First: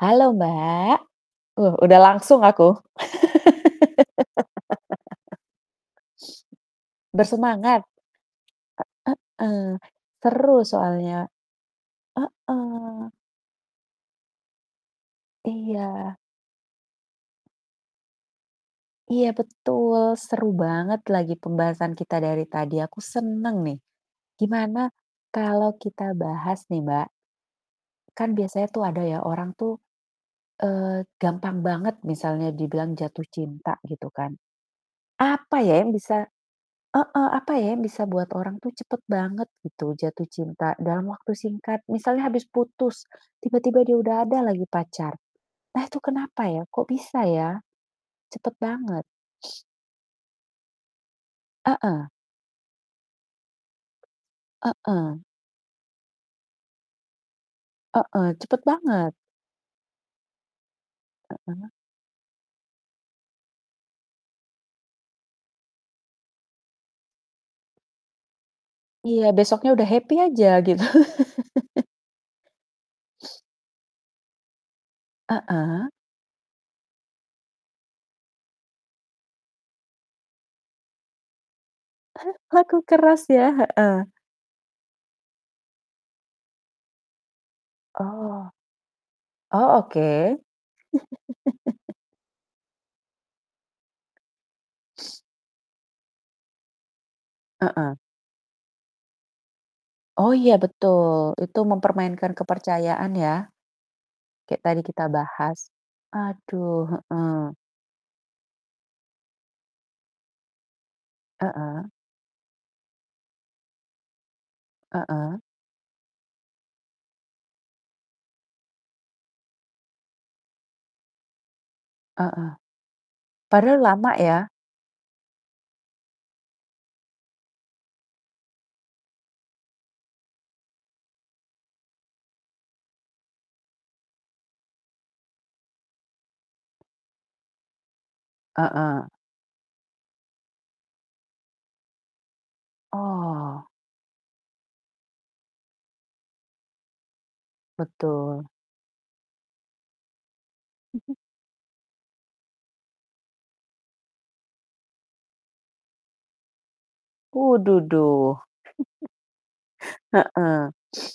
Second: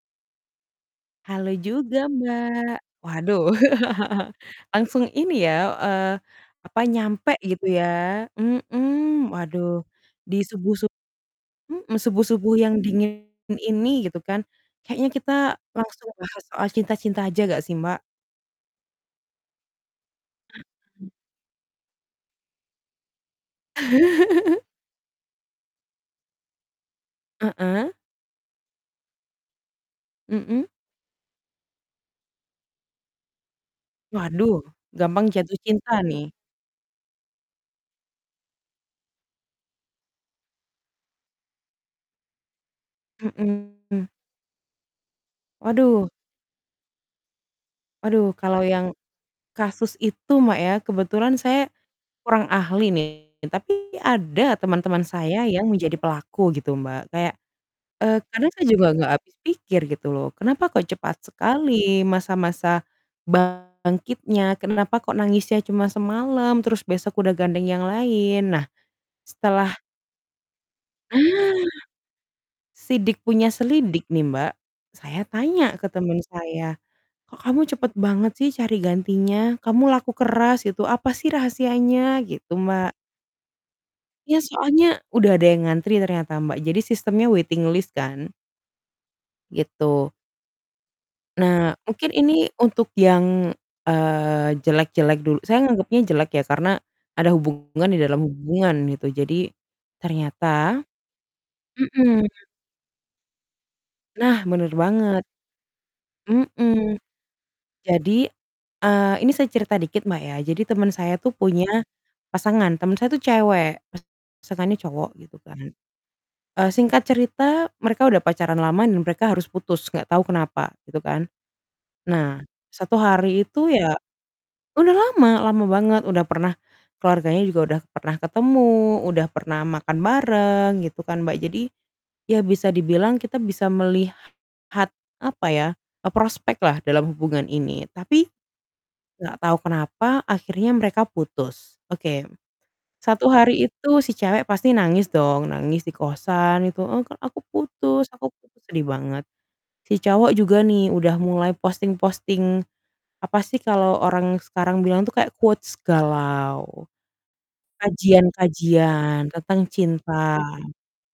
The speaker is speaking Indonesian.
Halo, Mbak! Halo Loh, udah juga, langsung aku. Mbak! Waduh, langsung ini ya, eee, apa, nyampe gitu, Bersemangat! ya. Mhm, E heeh. waduh di seru subuh-sub soalnya. mhm, subuh-subuh yang Heeh. dingin ini gitu, kan, kayaknya kita langsung Iya. bahas soal cinta-cinta aja enggak sih, Mbak? Iya, betul. Seru banget lagi pembahasan kita dari tadi, aku senang, nih. Gimana kalau kita bahas nih, Mbak Heeh. kan biasanya tuh ada ya orang tuh, Mhm. eee, gampang banget misalnya dibilang jatuh cinta, gitu, kan. Waduh, gampang jatuh Apa, ya, yang cinta, nih. bisa heeh, apa, ya, yang bisa buat orang tuh cepat banget gitu jatuh cinta dalam waktu singkat? Misalnya habis putus, tiba-tiba dia Mhm. udah ada lagi pacar. Nah, itu Waduh. kenapa ya? Kok, bisa, ya, Waduh, cepat kalau yang banget? kasus itu, Mbak, ya kebetulan saya Heeh. kurang ahli, nih, tapi ada teman-teman Heeh. saya yang menjadi pelaku gitu, Mbak. Kayak, eee, Heeh, kadang cepat saya juga enggak banget. habis pikir gitu loh. Kenapa kok cepat Heeh. sekali masa-masa bangkitnya, kenapa kok nangisnya cuma semalam, terus besok udah gandeng yang lain. Nah, Iya, besoknya setelah udah happy aja gitu. Ah! Sidik punya selidik, nih, Mbak, saya tanya ke Heeh. teman saya, "Kok, kamu cepat banget sih cari gantinya? Kamu laku keras gitu, apa sih rahasianya?" Gitu, Laku Mbak. keras, ya? Heeh. Ya, soalnya udah ada yang ngantri ternyata, Mbak, jadi sistemnya waiting list, kan. Oh. Oh, Gitu. oke. Nah, mungkin ini untuk yang, eee, jelek-jelek dul saya nganggepnya jelek, ya, karena ada hubungan Heeh. di dalam hubungan, gitu. Jadi, Oh, ternyata iya, betul. Itu mhm. mempermainkan kepercayaan, ya. Nah, Kayak benar tadi kita banget. bahas. Aduh, Mhm. heeh. Jadi, eee, ini saya cerita dikit, Mbak, ya. Jadi temen saya tuh punya Heeh. pasangan. Temen saya tuh cewek, pasangannya cowok, gitu, Heeh. kan. Eee, singkat cerita mereka udah pacaran lama dan mereka harus putus, enggak tahu kenapa, gitu, kan. Nah, Heeh. satu hari itu Padahal ya lama, ya? udah lama, lama banget, udah pernah keluarganya juga udah pernah ketemu, udah pernah makan bareng gitu kan, Mbak. Jadi, ya, bisa dibilang kita bisa melihat apa ya, e prospeklah dalam hubungan ini, tapi Heeh. enggak tahu kenapa akhirnya mereka putus. Oke. Satu Oh. hari itu si cewek pasti nangis dong, nangis di kosan gitu, “Eee, Kak, aku putus aku Betul. putus." Sedih banget. Si cowok juga nih Mhm. udah mulai posting-posting, apa sih, kalau orang sekarang bilang tuh kayak quotes galau, Uh, duh duh. kajian-kajian tentang Heeh. cinta.